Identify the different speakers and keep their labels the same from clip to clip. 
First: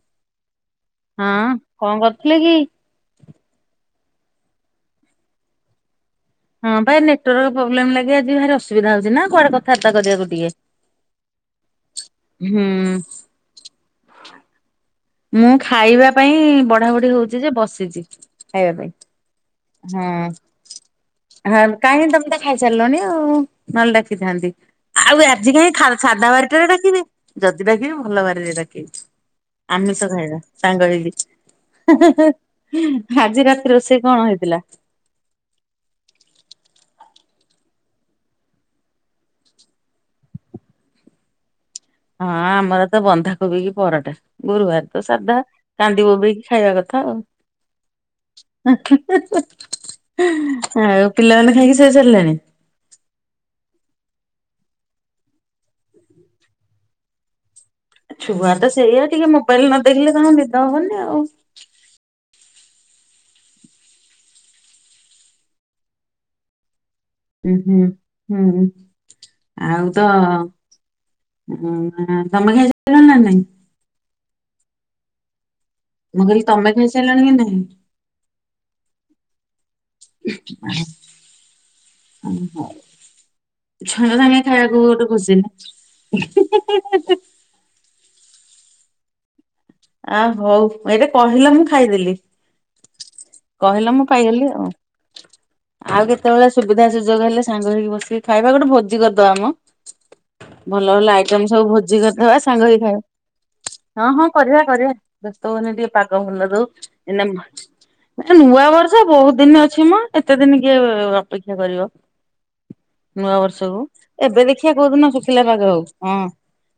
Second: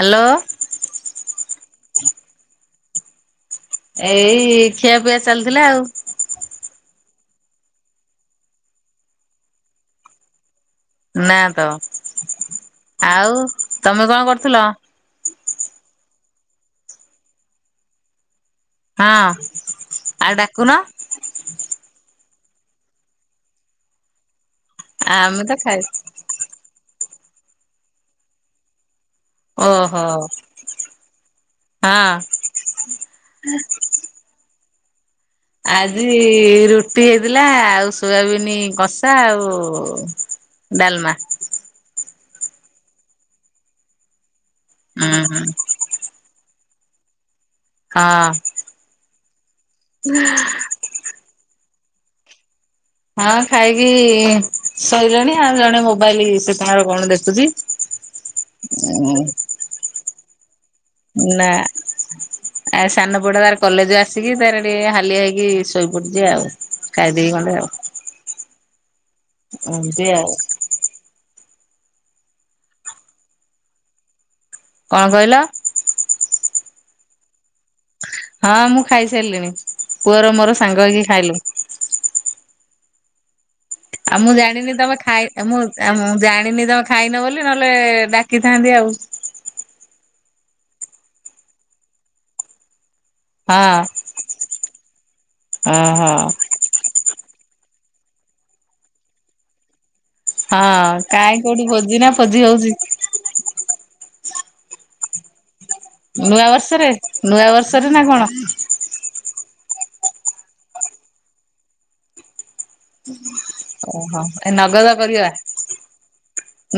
Speaker 1: Hello.
Speaker 2: ହଁ କଣ କରୁଥିଲେ କି?
Speaker 1: ଏଇ ଖିଆ ପିଆ ଚାଲିଥିଲା ଆଉ
Speaker 2: ହଁ ବା ନେଟୱାର୍କ ପ୍ରୋବ୍ଲେମ୍ ଲାଗି ଆଜି ଭାରି ଅସୁବିଧା ହଉଛି ନା କୁଆଡେ କଥାାବାର୍ତ୍ତୀ କରିବାକୁ ଟିକେ
Speaker 1: ନା ତ
Speaker 2: ହୁଁ
Speaker 1: ଆଉ ତମେ କଣ କରୁଥିଲ?
Speaker 2: ମୁଁ ଖାଇବା ପାଇଁ ବଢା ବଢି ହଉଛି ଯେ ବସିଛି ଖାଇବା ପାଇଁ।
Speaker 1: ହଁ
Speaker 2: ହଁ
Speaker 1: ଆଉ ଡାକୁନ?
Speaker 2: ହଁ କାହିଁକି ତମେ ତ ଖାଇ ସାରିଲଣି ନହେଲେ ଡାକିଥାନ୍ତି? ଆଉ
Speaker 1: ଆମେ
Speaker 2: ଆଜି
Speaker 1: ତ ଖାଇ
Speaker 2: କାହିଁ ସାଧା ବାରିଟାରେ ଡାକିବେ? ଯଦି ଡାକିବେ ଭଲ ବାରିରେ ଡାକିବେ।
Speaker 1: ଓହୋ
Speaker 2: ଆମିଷ ଖାଇବା ସାଙ୍ଗ ହେଇକି
Speaker 1: ହଁ
Speaker 2: ଆଜି ରାତି ରୋଷେଇ କଣ ହେଇଛି? ଥିଲା।
Speaker 1: ଆଜି ରୁଟି ହେଇଥିଲା ଆଉ ସୋୟାବିନ କଷା ଆଉ ଡାଲମା।
Speaker 2: ହଁ ଆମର ତ ବନ୍ଧାକୋବିକି ପରଟା ଗୁରୁବାର ତ
Speaker 1: ହୁଁ
Speaker 2: ସାଧା।
Speaker 1: ହୁଁ
Speaker 2: କାନ୍ଦିବୋବେଇକି ଖାଇବା କଥା ଆଉ
Speaker 1: ହଁ
Speaker 2: [unintelligible] ଆଁ ଆଉ ପିଲାମାନେ ଖାଇକି ଶୋଇସାରିଲାଣି?
Speaker 1: ହଁ ଖାଇକି ଶୋଇଲେଣି ଆ ଜଣେ ମୋବାଇଲ ସେ ତାର କଣ ଦେଖୁଛି।
Speaker 2: ଛୁଆ ତ ସେଇଆା ଟିକେ ମୋବାଇଲ ନ ଦେଖିଲେ ତାଙ୍କୁନିଦ ହବନି ଆଉ ଉଁ
Speaker 1: ନା। ଆଉ ସାନ ପୁଅଟା ତାର କଲେଜ ଆସିକି ତାର ଟିକେ ହାଲିଆ ହେଇକି ଶୋଇପଡିଛିିଆଉ।
Speaker 2: ହୁଁ ହୁଁ ହୁଁ ଆଉ ତ ହୁଁ ହା ତମେ ଖାଇ ସାଇଲଣି ନା ନାଇଁ
Speaker 1: କଣ କହିଲ।
Speaker 2: ମୁଁ କହିଲି ତମେ ଖାଇସାରିଲାଣି କି ନାହିଁ।
Speaker 1: ହଁ ମୁଁ ଖାଇସାରିଲିଣି ପୁଅର ମୋର ସାଙ୍ଗ ହେଇକି ଖାଇଲୁ
Speaker 2: ହଁ ହଉ।
Speaker 1: ଆଉ ମୁଁ ଜାଣିନି ତମେ ଖାଇ
Speaker 2: ନା।
Speaker 1: ମୁଁ ଜାଣିନି ତମେ ଖାଇନ ବୋଲି ନହେଲେ ଡାକିଥାନ୍ତି ଆଉ
Speaker 2: ଆ ହଉ ଆଇଡେ କହିଲା ମୁଁ ଖାଇଦେଲି
Speaker 1: ହଁ
Speaker 2: କହିଲା ମୁଁ ପାଇଦେଲି ଆଉ
Speaker 1: ଓହୋ
Speaker 2: ଆଉ କେତେବେଳେ ସୁବିଧା ସୁଯୋଗ ହେଲେ ସାଙ୍ଗ ହେଇକି ବସିକି ଖାଇବା ଗୋଟେ ଭୋଜି କରିଦବା ମ।
Speaker 1: ହଁ
Speaker 2: ଭଲ ଭଲ
Speaker 1: କାହିଁ
Speaker 2: ଆଇଟମ
Speaker 1: କୋଉଠି
Speaker 2: ସବୁ ଭୋଜି
Speaker 1: ନା
Speaker 2: କରିଦବା
Speaker 1: ଫୋଜି
Speaker 2: ସାଙ୍ଗ
Speaker 1: ହଉଛି
Speaker 2: ହୋଇକି ଖାଇବା। ହଁ ହଁ କରିବା କରିବା ବ୍ୟସ୍ତ ହୁଅନି ପାଗ
Speaker 1: ନୂଆ
Speaker 2: ଭଲ ଦଉ
Speaker 1: ବର୍ଷରେ
Speaker 2: ଆଇନା
Speaker 1: ନୂଆ ବର୍ଷରେ ନା କଣ
Speaker 2: ନୂଆ ବର୍ଷ ସେ ବହୁତ ଦିନ ଅଛି ମ ଏତେ ଦିନ କିଏ ଅପେକ୍ଷା କରିବ ନୂଆ ବର୍ଷକୁ
Speaker 1: ଓହୋ
Speaker 2: ଏବେ
Speaker 1: ଏ
Speaker 2: ଦେଖିବା
Speaker 1: ନଗଦ
Speaker 2: କେଉଦିନ
Speaker 1: କରିବା
Speaker 2: ଶୁଖିଲା ପାଗ ହଉ ହଁ।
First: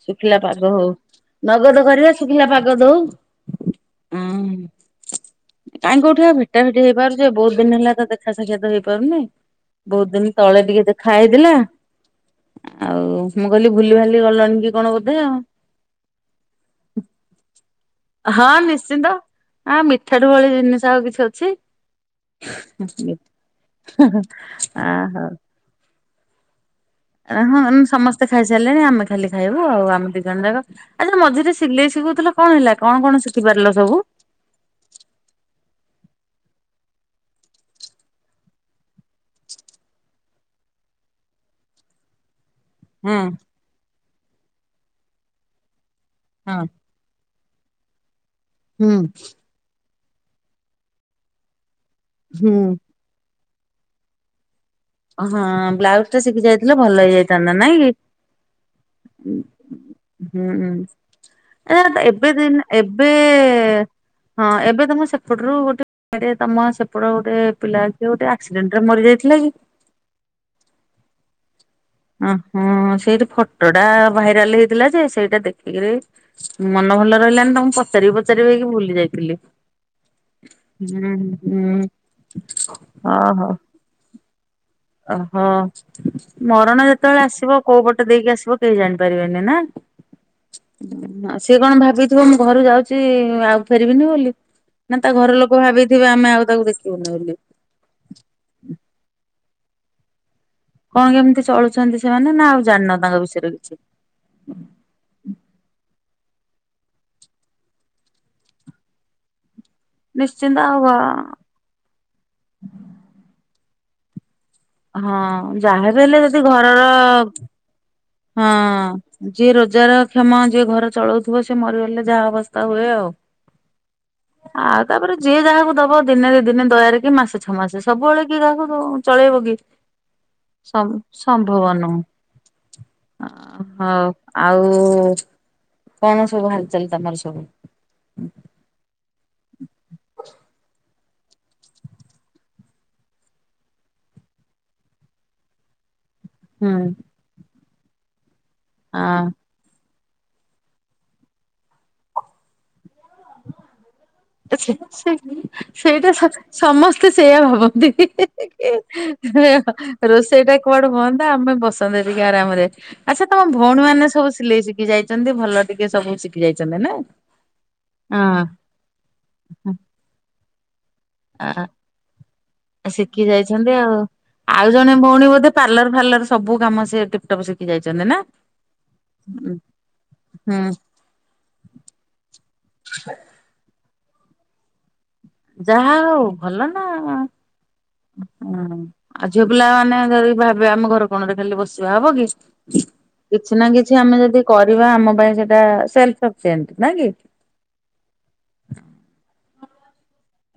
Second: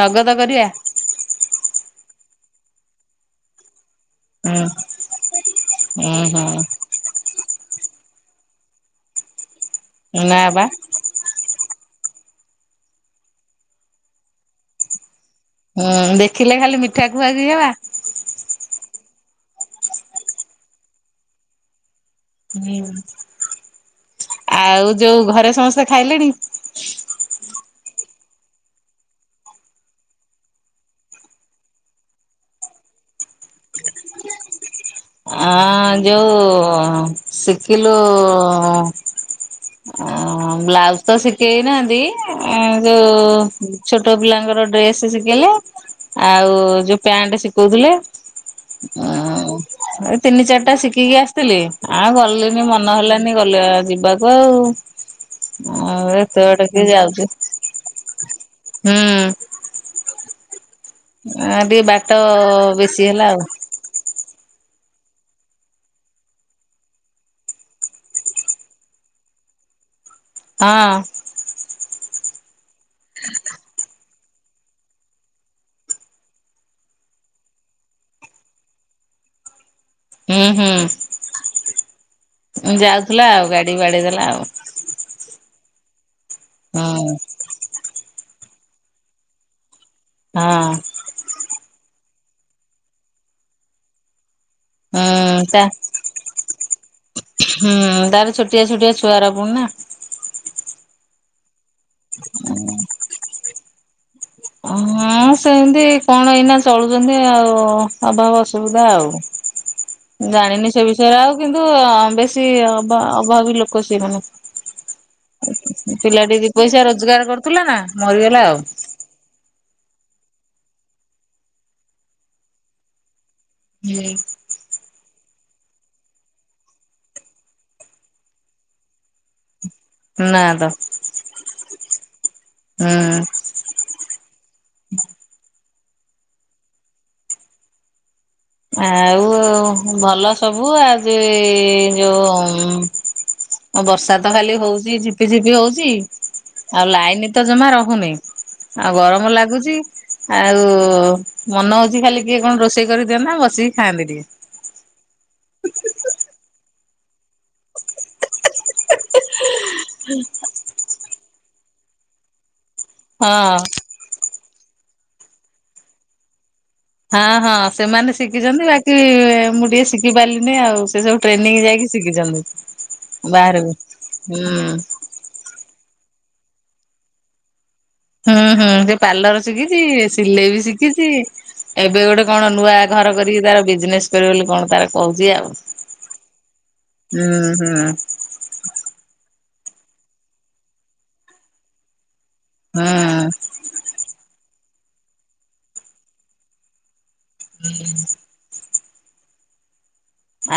Speaker 1: ନଗଦ
Speaker 2: ଶୁଖିଲା
Speaker 1: କରିବା
Speaker 2: ପାଗ ହଉ ନଗଦ କରିବା ଶୁଖିଲା ପାଗ ଦେଉ
Speaker 1: ହୁଁ
Speaker 2: ହଁ କାଇଁ
Speaker 1: ହୁଁ
Speaker 2: କୋଉଠି ଆଉ ଭେଟା
Speaker 1: ହୁଁ
Speaker 2: ଭୋଟି ହେଇପାରୁ ଯେ ବହୁତ ଦିନ ହେଲା ତ ଦେଖା ସାକ୍ଷାତ ହେଇପାରୁନି ବହୁତ ଦିନ
Speaker 1: ନା
Speaker 2: ତଳେ
Speaker 1: ବା
Speaker 2: ଟିକେ ଦେଖ ଖା ହେଇଥିଲା ଆଉ ମୁଁ କହିଲି ଭୁଲି ଭାଲି ଗଲାଣି କି କଣ ବୋଧେ ଆଉ
Speaker 1: ହୁଁ ଦେଖିଲେ ଖାଲି ମିଠା ଖୁଆଖୁଈହେବା।
Speaker 2: ହଁ ନିଶ୍ଚିନ୍ତ ଆ ମିଠାଠୁ ଭଳି ଜିନିଷ ଆଉ କିଛି ଅଛି।
Speaker 1: ହୁଁ
Speaker 2: ଆ
Speaker 1: ଆଉ ଯୋଉ
Speaker 2: ହଉ
Speaker 1: ଘରେ ସମସ୍ତେ ଖାଇଲେଣି।
Speaker 2: ହଁ ସମସ୍ତେ ଖାଇସାରିଲେଣି ଆମେ ଖାଲି ଖାଇବୁ ଆଉ ଆମ ଦି ଜଣ ଯାକ ଆରେ ମଝିରେ ସିଲେଇ ଶିଖୁଥିଲ କଣ ହେଲା କଣ କଣ ଶିଖି ପାରିଲ ସବୁ।
Speaker 1: ଆଁ ଯୋଉ ଶିକିଲୁ ଆଁ ବ୍ଲାଉଜ ତ ଶିଖିଯାଇଥାନ୍ତି ଆ ଯୋଉ
Speaker 2: ହୁଁ
Speaker 1: ଛୋଟ ପିଲାଙ୍କର ଡ୍ରେସ ଶିଖେଇଲେ ଆଉ
Speaker 2: ହଁ।
Speaker 1: ଯୋଉ ପ୍ୟାଣ୍ଟ ଶିଖଉଥିଲେ
Speaker 2: ହୁଁ।
Speaker 1: ଏଇ ତିନି ଚାରିଟା ଶିଖିକି ଆସିଥିଲି ଆଉ
Speaker 2: ହୁଁ
Speaker 1: ଗଲିଣିି ମନ ହେଲାନି। ଗଲେ ଯିବାକୁ ଆଉ।
Speaker 2: ହଁ
Speaker 1: ଆଉ
Speaker 2: ବ୍ଲାଉଜ ଟା ଶିଖି
Speaker 1: ଏତେ ବାଟ
Speaker 2: ଯାଇଥିଲେ
Speaker 1: କିଏ
Speaker 2: ଭଲ
Speaker 1: ଯାଉଛି
Speaker 2: ହେଇଯାଇଥାନ୍ତା ନାଇଁ କି
Speaker 1: ହୁଁ [unintelligible]
Speaker 2: ହୁଁ
Speaker 1: ଟିକେ ବାଟ
Speaker 2: ଏବେ ଦିନେ
Speaker 1: ବେଶୀ
Speaker 2: ଏବେ
Speaker 1: ହେଲା
Speaker 2: ହଁ ଏବେ ତମ ସେପଟରୁ ଗୋଟେ। ଏ ତମ ସେପଟ ଗୋଟେ ପିଲା ଅ ଗୋଟେ ଆକ୍ସିଡେଣ୍ଟ ରେ ମରି ଯାଇଥିଲା କି
Speaker 1: ହଁ।
Speaker 2: ଉଁ ହୁଁ ସେଇଠି ଫଟୋଟା ଭାଇରାଲ ହେଇଥିଲା ଯେ ସେଇଟା ଦେଖିକିରି। ମନ ଭଲ ରହିଲାନି ତ ମୁ ପଚାରି ପଚାରି ହେଇକି ଭୁଲି ଯାଇଥିଲି।
Speaker 1: ହଁ ହୁଁ ହୁଁ
Speaker 2: ହୁଁହୁଁହୁଁ ହ
Speaker 1: ଯାଉଥିଲା ଆଉ
Speaker 2: ହ।
Speaker 1: ଗାଡି ବାଡେଇ ଦେଲା ଆଉ
Speaker 2: ଓହୋ ମରଣ
Speaker 1: ହୁଁ
Speaker 2: ଯେତେବେଳେ ଆସିବ କୋଉ ପଟେ ଦେଇକି ଆସିବ କେହି ଜାଣିପାରିବେନି ନା?
Speaker 1: ଆ
Speaker 2: ହଁ ସିଏ କଣ ଭାବିଥିବ ମୁଁ ଘରୁ ଯାଉଚି ଆଉ ଫେରିବିନି ବୋଲି ନା ତା ଘର ଲୋକ ଭାବି ଥିବେ ଆମେ ଆଉ ତାକୁ ଦେଖିବୁନି ବୋଲି।
Speaker 1: ହୁଁ ତାର ଛୋଟିଆ ଛୋଟିଆ ଛୁଆଗୁରା ପୁଣି ନା।
Speaker 2: କଣ କେମିତି ଚଳୁଚନ୍ତି ସେମାନେ ନା ଆଉ ଜାଣିନ ତାଙ୍କ ବିଷୟରେ କିଛି?
Speaker 1: ହଁ ସେମିତି କଣ ଏଇନା ଚଳୁଚନ୍ତି ଆଉ ଅଭାବ ଅସୁବିଧା ଆଉ।
Speaker 2: ନିଶ୍ଚିନ୍ତ
Speaker 1: ଜାଣିନି
Speaker 2: ଆଉ
Speaker 1: ସେ ବିଷୟରେ ଆଉ କିନ୍ତୁ ବେଶୀ ଅଭା ଅଭାବୀ ଲୋକ ସେଇ ମାନେ
Speaker 2: ହଁ ଯାହାବି ହେଲେ ଯଦି
Speaker 1: ପିଲାଟି ଦି ପଇସା ରୋଜଗାର
Speaker 2: ଘରର
Speaker 1: କରୁଥିଲା ନା। ମରିଗଲା ଆଉ।
Speaker 2: ହଁ ଯିଏ ରୋଜଗାର କ୍ଷମ ଯିଏ ଘର ଚଳଉଥିବ ସିଏ ମରିଗଲେ ଯାହା ଅବସ୍ଥା ହୁଏ ଆଉ।
Speaker 1: ହୁଁ।
Speaker 2: ଆଉ ତାପରେ ଯିଏ ଯାହାକୁ ଦବ ଦିନେ ଦି ଦିନେ ଦୟାରେ କି ମାସେ ଛଅ ମାସେ ସବୁବେଳେ କିଏ କାହାକୁ ଦବ। ଚଳେଇବ କି
Speaker 1: ନା ତ
Speaker 2: ସମ୍ ସମ୍ଭବ ନୁହଁ।
Speaker 1: ହୁଁ
Speaker 2: ଓହୋ ଆଉ କଣ ସବୁ ହାଲ ଚାଲ ତମର ସବୁ?
Speaker 1: ଆଉ ଭଲ ସବୁ ଆଜି ଯୋଉ ଅ ବର୍ଷା ତ ଖାଲି ହଉଚି ଝିପି ଝିପି ହଉଚି।
Speaker 2: ହୁଁ
Speaker 1: ଆଉ ଲାଇନ୍ ତ ଜମା ରହୁନି, ଆଉ
Speaker 2: ଆ
Speaker 1: ଗରମ ଲାଗୁଚି। ଆଉ ମନ ହଉଚି ଖାଲି କିଏ କଣ ରୋଷେଇ କରି ଦିଅନ୍ତା ମୁଁ ବସିକି ଖାଆନ୍ତି ଟିକେ।
Speaker 2: [unintelligible] ସେଇଟା ସମସ୍ତେ ସେଇଆ ଭାବନ୍ତି। ରୋଷେଇ ଟା କୁଆଡୁ ହୁଅନ୍ତା ଆମେ ବସନ୍ତୁ ଟିକେ ଆରାମ ରେ ଆଚ୍ଛା
Speaker 1: ହଁ
Speaker 2: ତମ ଭଉଣୀ ମାନେ ସବୁ ସି ସିଲେଇ ଶିଖି ଯାଇଚନ୍ତି ଭଲ ଟିକେ ସବୁ ଶିଖି ଯାଇଚନ୍ତି ନା?
Speaker 1: ହଁ ହଁ ସେମାନେ
Speaker 2: ହଁ।
Speaker 1: ଶିଖିଚନ୍ତି ବାକି ମୁଁ ଟିକେ ଶିଖି ପାରିଲିନି ଆଉ ସେ ସବୁ।
Speaker 2: ଆ
Speaker 1: ଟ୍ରେନିଂ ଯାଇକି ଶିଖିଚନ୍ତି ବାହାରକୁ ହୁଁ।
Speaker 2: ତମ ଭଉଣୀ ବୋଧେ ପାର୍ଲର ଫାର୍ଲର ସବୁ କାମ [unintelligible] ସବୁ ଶିଖି ଯାଇଚନ୍ତି ନା?
Speaker 1: ହୁଁ ହୁଁ ସେ ପାର୍ଲର ଶିଖିଚି ସିଲେଇ ବି
Speaker 2: ହୁଁ
Speaker 1: ଶିଖିଚି। ଏବେ ଗୋଟେ କଣ ନୂଆ ଘର କରିକି ତାର ବିଜନେସ୍ କରିବ ବୋଲି କଣ ତାର କହୁଚି ଆଉ
Speaker 2: ଯାହା ହଉ ଭଲ ନା।
Speaker 1: ହୁଁ ହୁଁ।
Speaker 2: ହୁଁ ଆଉ ଝିଅ ପିଲାମାନେ ଯଦି ଭାବିବେ ଆମ ଘର କଣରେ ଖାଲି ବସିବା ହବ କି?
Speaker 1: ହୁଁ
Speaker 2: କିଛି ନା କିଛି ଆମେ ଯଦି କରିବା ଆମ ପାଇଁ ସେଟା ସେଲ୍ଫଇଫିସିଏଣ୍ଟ ନା କି?
Speaker 1: ହୁଁ।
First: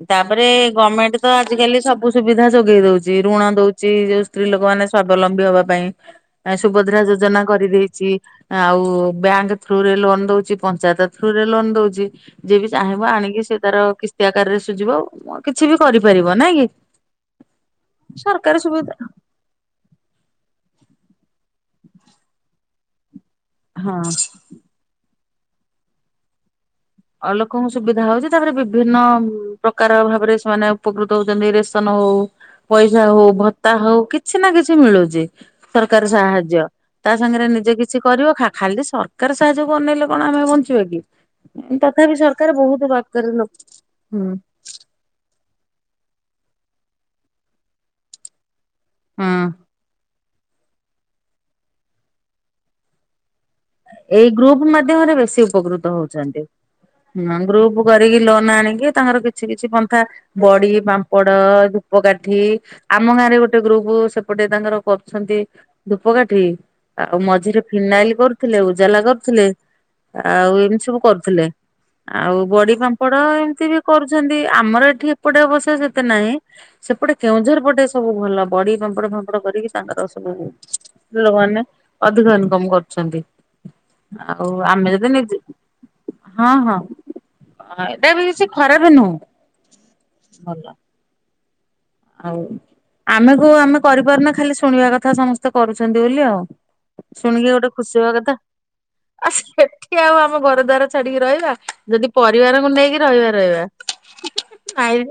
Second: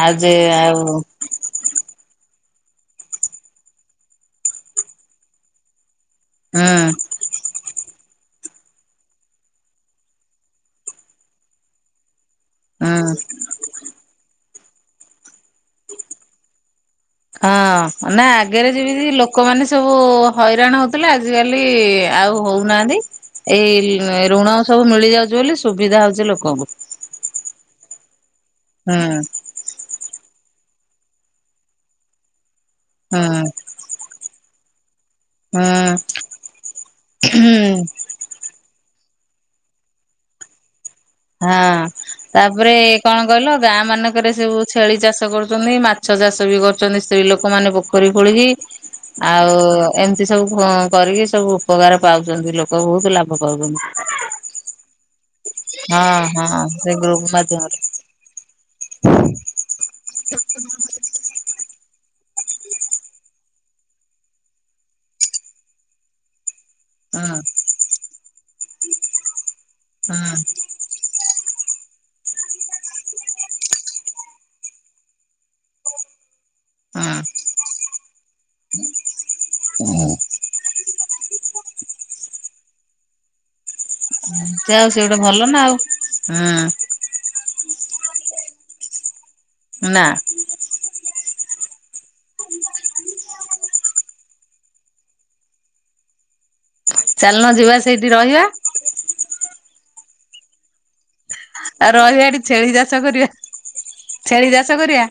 Speaker 1: ଆଉ ଯେ
Speaker 2: ତାପରେ
Speaker 1: ଆଉ
Speaker 2: ଗର୍ମେଣ୍ଟ ତ ଆଜିକାଲି ସବୁ ସୁବିଧା ଯୋଗେଇ ଦଉଚି ଋଣ ଦଉଚି ଯୋଉ ସ୍ତ୍ରୀ ଲୋକ ମାନେ ସ୍ଵାବଲମ୍ବୀ ହବା ପାଇଁ।
Speaker 1: ହଁ [inaudible]
Speaker 2: ଆ ସୁଭଦ୍ରା ଯୋଜନା କରିଦେଇଚି। ଆଉ ବ୍ୟାଙ୍କ ଥ୍ରୁରେ ଲୋନ୍ ଦଉଚି ପଞ୍ଚାୟତ ଥ୍ରୁରେ ଲୋନ୍ ଦଉଚି। ଯିଏ ବି ଯାହିଁବ
Speaker 1: ହୁଁ।
Speaker 2: ଆଣିକି ସିଏ ତାର କିସ୍ତି ଆକାରରେ ସୁଝିବ ଆଉ କିଛି ବି କରିପାରିବ ନାଇଁ କି
Speaker 1: ହଁ ନା
Speaker 2: ସରକାର
Speaker 1: ଆଗରେ ଯେମିତି
Speaker 2: ସୁବିଧା
Speaker 1: ଲୋକମାନେ ସବୁ ହଇରାଣ ହଉଥିଲେ ଆଜିକାଲି ଆଉ ହଉନାହାନ୍ତି।
Speaker 2: ହଁ
Speaker 1: ଏଇ ଋଣ ସବୁ ମିଳିଯାଉଚି ବୋଲି ସୁବିଧା ହଉଚି ଲୋକଙ୍କୁ।
Speaker 2: ଅ ଲୋକଙ୍କୁ ସୁବିଧା ହଉଚି ତାପରେ ବିଭିନ୍ନ
Speaker 1: ହୁଁ
Speaker 2: ପ୍ରକାର ଭାବରେ ସେମାନେ ଉପକୃତ ହଉଚନ୍ତି ରେସନ ହଉ ପଇସା ହଉ ଭ
Speaker 1: ହୁଁ
Speaker 2: ଭତା ହଉ କିଛି ନା କିଛି ମିଳୁଚି
Speaker 1: ହୁଁ
Speaker 2: ସରକାର ସାହାଯ୍ୟ। ତା ସାଙ୍ଗରେ ନିଜେ କିଛି କରିବ ଖା ଖାଲି ସରକାର ସାହାଯ୍ୟ କୁ ଅନେଇଲେ କଣ ଆମେ ବଞ୍ଚିବା କି।
Speaker 1: ହଁ
Speaker 2: ତଥାପି ସରକାର
Speaker 1: ତାପରେ
Speaker 2: ବହୁତ
Speaker 1: କଣ
Speaker 2: ପାଖରେ ଲୋକ
Speaker 1: କହିଲ ଗାଁ
Speaker 2: ହୁଁ
Speaker 1: ମାନଙ୍କରେ ସବୁ ଛେଳି ଚାଷ କରୁଚନ୍ତି ମାଛ ଚାଷ ବି କରୁଛନ୍ତି ସ୍ତ୍ରୀ ଲୋକମାନେ ପୋଖରୀ ଖୋଳିକି। ଆଉ ଏମିତି ସବୁ କରିକି ସବୁ ଉପକାର ପାଉଛନ୍ତି ଲୋକ ବହୁତ ଲାଭ ପାଉଚନ୍ତି।
Speaker 2: ଏଇ ଗ୍ରୁପ ମାଧ୍ୟ୍ୟମରେ ବେଶୀ ଉପକୃତ
Speaker 1: ହଁ
Speaker 2: ହଉଛନ୍ତି
Speaker 1: ହଁ ସେ ଗ୍ରୁପ ମାଧ୍ୟମରେ
Speaker 2: ଗ୍ରୁପ କରିକି ଲୋନ ଆଣିକି ତାଙ୍କର କିଛି କିଛି ପନ୍ଥା ବଡି଼ ପାମ୍ପଡ଼ ଧୂପକାଠି। ଆମ ଗାଁ ରେ ଗୋଟେ ଗ୍ରୁପ ସେପଟେ ତାଙ୍କର କରୁଛନ୍ତି ଧୂପକାଠି ଆଉ
Speaker 1: ହୁଁ
Speaker 2: ମଝିରେ ଫିନାଇଲ କରୁଥିଲେ ଉଜାଲା କରୁଥିଲେ ଆଉ ଏମିତି ସବୁ କରୁଥିଲେ। ଆଉ ବଡି ପାମ୍ପଡ ଏମିତି ବି କରୁଛନ୍ତି ଆମର ଏଠି ଏପଟେ ଅବଶ୍ୟ ସେତେ ନାହିଁ।
Speaker 1: ହୁଁ
Speaker 2: ସେପଟେ କେଉଁଝର ପଟେ ସବୁ ଭଲ ବଡି ପାମ୍ପଡ଼ ଫାମ୍ପଡ କରିକି ତାଙ୍କର
Speaker 1: ହୁଁ।
Speaker 2: ସବୁ ଲୋକମାନେ ଅଧିକ ଇନକମ କରୁଛନ୍ତି। ଆଉ
Speaker 1: ଯାହା ହଉ
Speaker 2: ଆମେ
Speaker 1: ସେ
Speaker 2: ଯଦି
Speaker 1: ଗୋଟେ
Speaker 2: ନୀଜେ
Speaker 1: ଭଲ ନା ଆଉ
Speaker 2: ହଁ ହଁ‌। ହଁ ଏଟା ବି କିଛି ଖରାପ ନୋହୁଁ।
Speaker 1: ନାଁ।
Speaker 2: ଆଉ ଆମେ ଆମକୁ କରିପାରୁନା ଖାଲି ଶୁଣିବା କଥା ସମସ୍ତେ କରୁଛନ୍ତି ବୋଲି ଆଉ
Speaker 1: ଚାଲୁନ
Speaker 2: ଶୁଣିକି ଗୋଟେ
Speaker 1: ଯିବା
Speaker 2: ଖୁସି
Speaker 1: ସେଇଠି
Speaker 2: ହବା କଥା
Speaker 1: ରହିବା
Speaker 2: ଆଉ ସେଠି ଆଉ ଆମ ଘରଦ୍ଵାର ଛାଡିକି ରହି
Speaker 1: ଆଉ
Speaker 2: ଯଦି
Speaker 1: ରହିବା ଏଠି
Speaker 2: ପରିବାରଙ୍କୁ
Speaker 1: ଛେଳି ଚାଷ
Speaker 2: ନେଇକି
Speaker 1: କରିବା
Speaker 2: ରହିବା ରହିବା।
Speaker 1: ଛେଳି ଚାଷ କରିବା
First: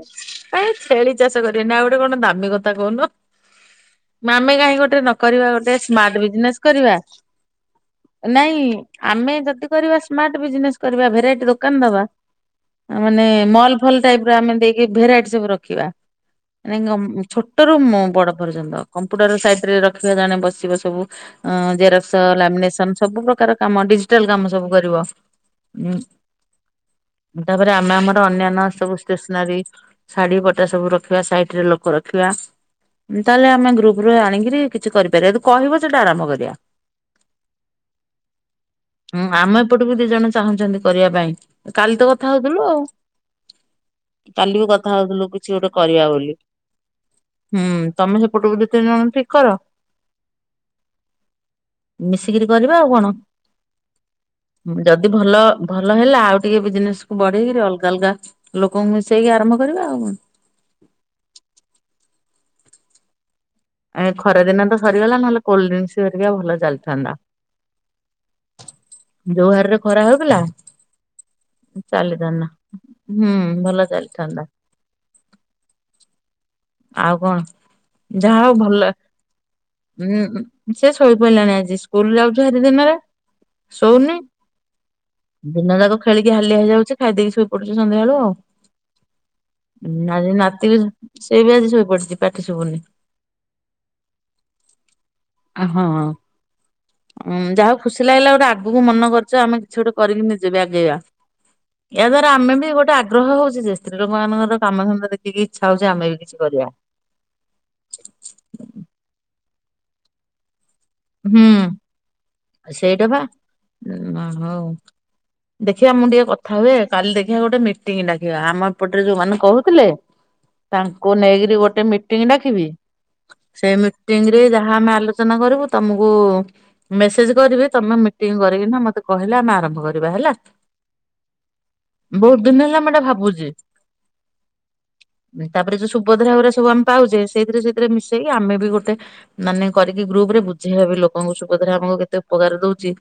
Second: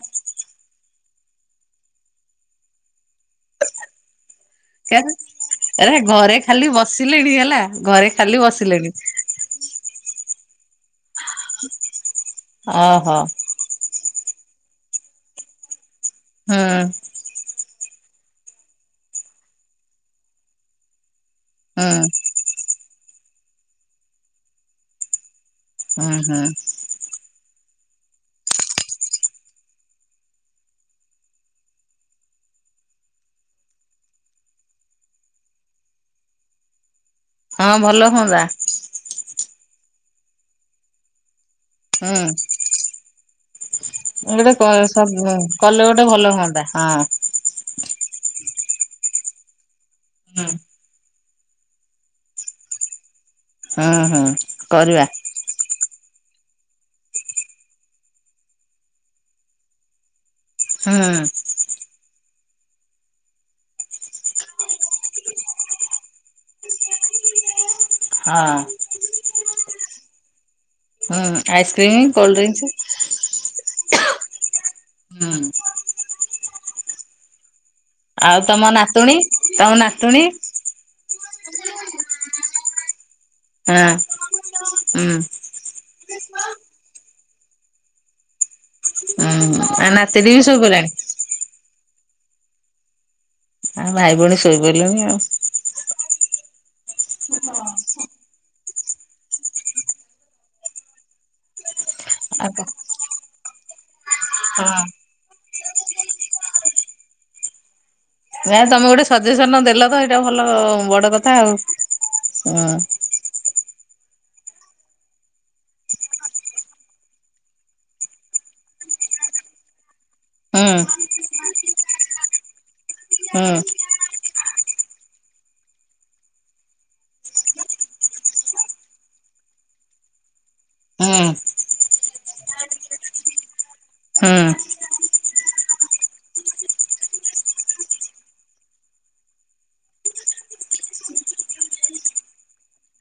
Speaker 2: ଏ ଛେଳି ଚାଷ କରିବେ ନା ଗୋଟେ କଣ ଦାମୀ କଥା କହୁନ ମାମେ କାହିଁକି ଯଦି ଗୋଟେ ନ
Speaker 1: କେଆଣି।
Speaker 2: କରିବା ଗୋଟେ
Speaker 1: ଆରେ
Speaker 2: ସ୍ମାର୍ଟ
Speaker 1: ଘରେ
Speaker 2: ବିଜନେସ୍
Speaker 1: ଖାଲି
Speaker 2: କରିବା
Speaker 1: ବସିଲେଣି ହେଲା ଘରେ ଖାଲି
Speaker 2: ନାଇଁ
Speaker 1: ବସିଲେଣି
Speaker 2: ଆମେ ଯଦି କରିବା ସ୍ମାର୍ଟ ବିଜିନେସ୍ କରିବା ଭେରାଇଟି ଦୋକାନ ଦବା
Speaker 1: ଓହୋ
Speaker 2: ମାନେ ମଲ ଭଲ ଟାଇପର ଆମେ ଦେଇକି ଭେରାଇଟି ସବୁ ରଖିବା।
Speaker 1: ହୁଁ
Speaker 2: [unintelligible] ଛୋଟରୁ ମ ବଡ ପର୍ଯ୍ୟନ୍ତ କମ୍ପୁଟର ସାଇଟରେ ରଖିବେ ଜଣେ ବସିବ ସବୁ ଅଁ
Speaker 1: ହୁଁ
Speaker 2: ଜେରକ୍ସ ଲାମିନେସନ ସବୁ ପ୍ରକାର କାମ ଡିଜିଟାଲ କାମ ସବୁ କରିବ। ମୁଁ
Speaker 1: ହୁଁ ହୁଁ
Speaker 2: ତାପରେ ଆମେ ଆମର ଅନ୍ୟାନ୍ୟ ସବୁ ଷ୍ଟେସନାରୀ ଶାଢୀ ପଟା ସବୁ ରଖିବା ସାଇ [unintelligible] ଲୋକ ରଖିବା। ତାହେଲେ ଆମେ ଗ୍ରୁପରୁ ଆଣିକିରି କିଛି କରିପାରିବା ଜଦି କହିବ ସେଇଟା ଆରମ୍ଭ କରିବା।
Speaker 1: ହଁ ଭଲ ହୁଅନ୍ତା।
Speaker 2: ହୁଁ ଆମ ଏପଟକୁ ଦି ଜଣ ଚାହୁଁଛନ୍ତି କରିବା ପାଇଁ। କାଲି ତ
Speaker 1: ହୁଁ
Speaker 2: କଥା ହଉଥିଲୁ ଆଉ।
Speaker 1: ଗୋଟେ
Speaker 2: କାଲି ବି କଥା ହଉଥିଲୁ କିଛି ଗୋଟେ
Speaker 1: କଲେ
Speaker 2: କରିବା
Speaker 1: ଭଲ
Speaker 2: ବୋଲି।
Speaker 1: ହୁଅନ୍ତା ହଁ
Speaker 2: ହୁଁ ତମେ ସେପଟରୁ ଦି ତିନି ଜଣ ଠିକ୍ କର।
Speaker 1: ହୁଁ।
Speaker 2: ମିଶିକିରି କରିବା ଆଉ କଣ
Speaker 1: ହୁଁ କରିବା
Speaker 2: ଯଦି ଭଲ ଭଲ ହେଲା ଆଉ ଟିକେ ବିଜିନେସ୍ କୁ ବଢେଇକିରି ଅଲଗା ଅଲଗା ଲୋକଙ୍କୁ ମିଶେଇକି ଆରମ୍ଭ କରିବା ଆଉ କଣ।
Speaker 1: ହାଁ।
Speaker 2: ଏ ଖରା ଦିନ ତ ସରିଗଲା ନହେଲେ କୋଲିଡ୍ରିଙ୍ଗସ୍ ହରିକା ଭଲ ଚାଲିଥାନ୍ତା।
Speaker 1: ହାଁ।
Speaker 2: ଯୋଉ ହାରିରେ ଖରା ହଉଥିଲା
Speaker 1: ହୁଁ ଆଇସ୍କ୍ରିମ କୋଲ୍ଡ
Speaker 2: ଚାଲିଥାନ୍ତା
Speaker 1: ଡ୍ରିଙ୍କସ
Speaker 2: ହୁଁ ଭଲ ଚାଲିଥାନ୍ତା।
Speaker 1: ହୁଁ।
Speaker 2: ଆଉ କଣ
Speaker 1: ଆଉ
Speaker 2: ଯାହା ହଉ
Speaker 1: ତମ
Speaker 2: ଭଲ
Speaker 1: ନାତୁଣୀ ତମ
Speaker 2: ହୁଁ।
Speaker 1: ନାତୁଣୀ
Speaker 2: ସେ ଶୋଇ ପଇଲାଣି ଆଜି ସ୍କୁଲ ଯାଉଛି ହାରି ଦିନରେ
Speaker 1: ହଁ
Speaker 2: ଶୋଉନି।
Speaker 1: ହୁଁ
Speaker 2: ଦିନ ଯାକ ଖେଳି କି ହାଲିଆ ହେଇଯାଉଛି ଖାଇ ଦେଇକି ଶୋଇ ପଡୁଛି ସଂଧ୍ୟାଏଳୁ ଆଉ।
Speaker 1: ହୁଁ ଆ ନାତିଟି
Speaker 2: ଆଜି
Speaker 1: ବି
Speaker 2: ନାତିବି
Speaker 1: ଶୋଇପଇଲାଣି
Speaker 2: ସେବି ଆଜି ସୋଇପଡ଼ିଚି ପାଟି ଶୁବୁନି।
Speaker 1: ଆଉ ଭାଇ ଭଉଣୀ ଶୋଇପଡ଼ିଲେଣି ଆଉ।
Speaker 2: ହଁ ଉଁ ଯାହା ହଉ ଖୁସି ଲାଗିଲା ଗୋଟେ ଆ ଆଗକୁ ମନ କରିଚ ଆମେ କିଛି ଗୋଟେ କରିକି ନିଜେବି ଆଗେଇବା ଏୟା ଦ୍ଵାରା
Speaker 1: ଆଉ କ
Speaker 2: ଆମେବି ଗୋଟେ ଆ ଆଗ୍ରହ ହଉଚିଯେ ସ୍ତ୍ରୀ ଲୋକମାନଙ୍କର
Speaker 1: ହଁ।
Speaker 2: କାମଧନ୍ଦା ଦେଖିକି ଇଚ୍ଛା ହଉଚି ଆମେବି କିଛି କରିବା।
Speaker 1: ନାଇଁ ତମେ ଗୋଟେ ସଜେସନ୍ ଦେଲତ ଏଇଟା ଭଲ ବଡ଼
Speaker 2: ହୁଁ ଆ ସେଇଟାବା ଉ ହଉ। ଦେଖିବା ମୁଁ ଟିକେ କଥା ହୁଏ କାଲି ଦେଖିବା ଗୋଟେ ମିଟିଂ ଡାକିବା ଆମ ଏପଟରେ ଯୋଉମାନେ କହୁଥିଲେ
Speaker 1: ହୁଁ
Speaker 2: ତାଙ୍କୁ ନେଇକିରି ଗୋଟେ ମିଟିଂ ଡାକିବି
Speaker 1: ହୁଁ
Speaker 2: ସେଇ ମି ଟିଙ୍ଗରେ ଯାହା ଆମେ ଆଲୋଚନା କରିବୁ ତମକୁ ମେସେଜ କରିବି ତମେ ମିଟିଂ କରିକିନା ମତେ କହିଲେ ଆମେ ଆରମ୍ଭ କରିବା ହେଲା।
Speaker 1: ହୁଁ।
Speaker 2: ବହୁତ୍ ଦିନ ହେଲା ମୁଁ ଏଟା ଭାବୁଚି।
Speaker 1: ହୁଁ।
Speaker 2: ତାପରେ ଯୋଉ ସୁଭଦ୍ରା ଅରା ସବୁ ଆମେ ପାଉଚେ ସେଇଥିରେ ସେଇଥିରେ ମିଶେଇକି ଆମେବି ଗୋଟେ ମାନେ କରିକି ଗ୍ରୁପରେ ବୁଝେଇବାବି ଲୋକଙ୍କୁ ସୁଭଦ୍ରା ଆମକୁ କେତେ ଉପକାର ଦଉଚି।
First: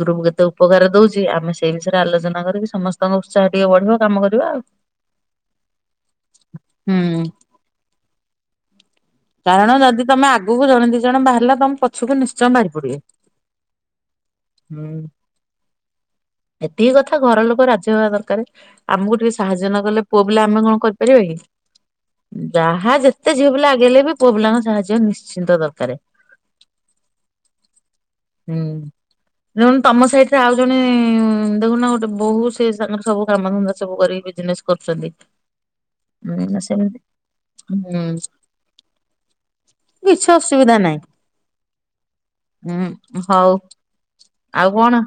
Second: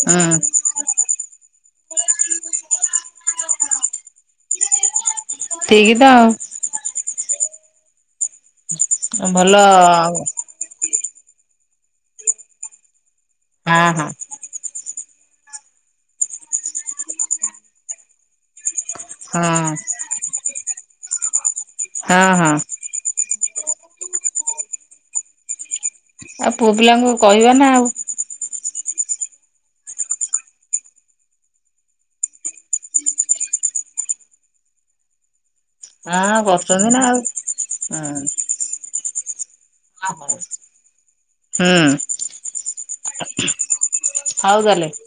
Speaker 2: ଗ୍ରୁପ୍
Speaker 1: ହୁଁ
Speaker 2: କେତେ ଉପକାର ଦଉଚି ଆମେ ସେଇ ବିଷୟରେ ଆଲୋଚନା କରିକି ସମସ୍ତଙ୍କ ଉତ୍ସାହ ଟିକେ ବଢିବା କାମ କରିବା ଆଉ।
Speaker 1: ଠିକିତ ଆଉ।
Speaker 2: ହୁଁ।
Speaker 1: ଭଲ
Speaker 2: କାରଣ ଯଦି
Speaker 1: ହଁ
Speaker 2: ତମେ ଆଗକୁ ଜଣେ ଦି ଜଣ ବାହାରିଲା ତମେ ପଛକୁ ନିଶ୍ଚୟ ବାହାରି ପଡ଼ିବେ।
Speaker 1: ହଁ ହଁ।
Speaker 2: ହୁଁ ଏତିକି କଥା ଘର ଲୋକ ରାଜି ହବା ଦରକାରେ। ଆମକୁ ଟିକେ ସାହାଯ୍ୟ
Speaker 1: ହଁ
Speaker 2: ନକଲେ ପୁଅ ପିଲା ଆମେ କଣ କରିପାରିବାକି
Speaker 1: ହଁ।
Speaker 2: ଯାହା ଯେ ଏତେ ଝିଅପିଲା ଆଗଲେବି ପୁଅପିଲାଙ୍କ ସାହାଯ୍ୟ ନିଶ୍ଚିନ୍ତ ଦରକାରେ।
Speaker 1: ଆଉ ପୁଅପିଲାଙ୍କୁ କଇଁବାନା ଆଉ।
Speaker 2: ହୁଁ। ଦେଖୁନୁ ତମ ସହିତ ଆଉ ଜଣେ ଦେଖୁନ ଗୋଟେ ବୋହୁ ସେସାଙ୍ଗର ସବୁ କାମଧନ୍ଦା ସବୁ କରିକି ବିଜନେସ୍ କରୁଚନ୍ତି।
Speaker 1: ହଁ କରୁଚନ୍ତିନା ଆଉ
Speaker 2: ହୁଁ
Speaker 1: ହଁ।
Speaker 2: କିଛି ଅସୁବିଧା
Speaker 1: ହୁଁ
Speaker 2: ନାହିଁ ହୁଁ ହଉ
Speaker 1: ହଉ
Speaker 2: ଆଉ
Speaker 1: ତାହେଲେ
Speaker 2: କଣ?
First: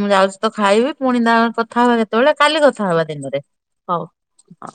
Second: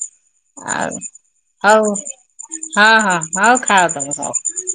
Speaker 2: ମୁଁ ଯାଉଚିତ ଖାଇବି
Speaker 1: ଆଉ
Speaker 2: ପୁଣି ତା କଥା ହବା କେତେବେଳେ କାଲି କଥା ହବା ଦେ
Speaker 1: ହ ଯୋଉ ଖାଅ ତମେ ହୋଉ।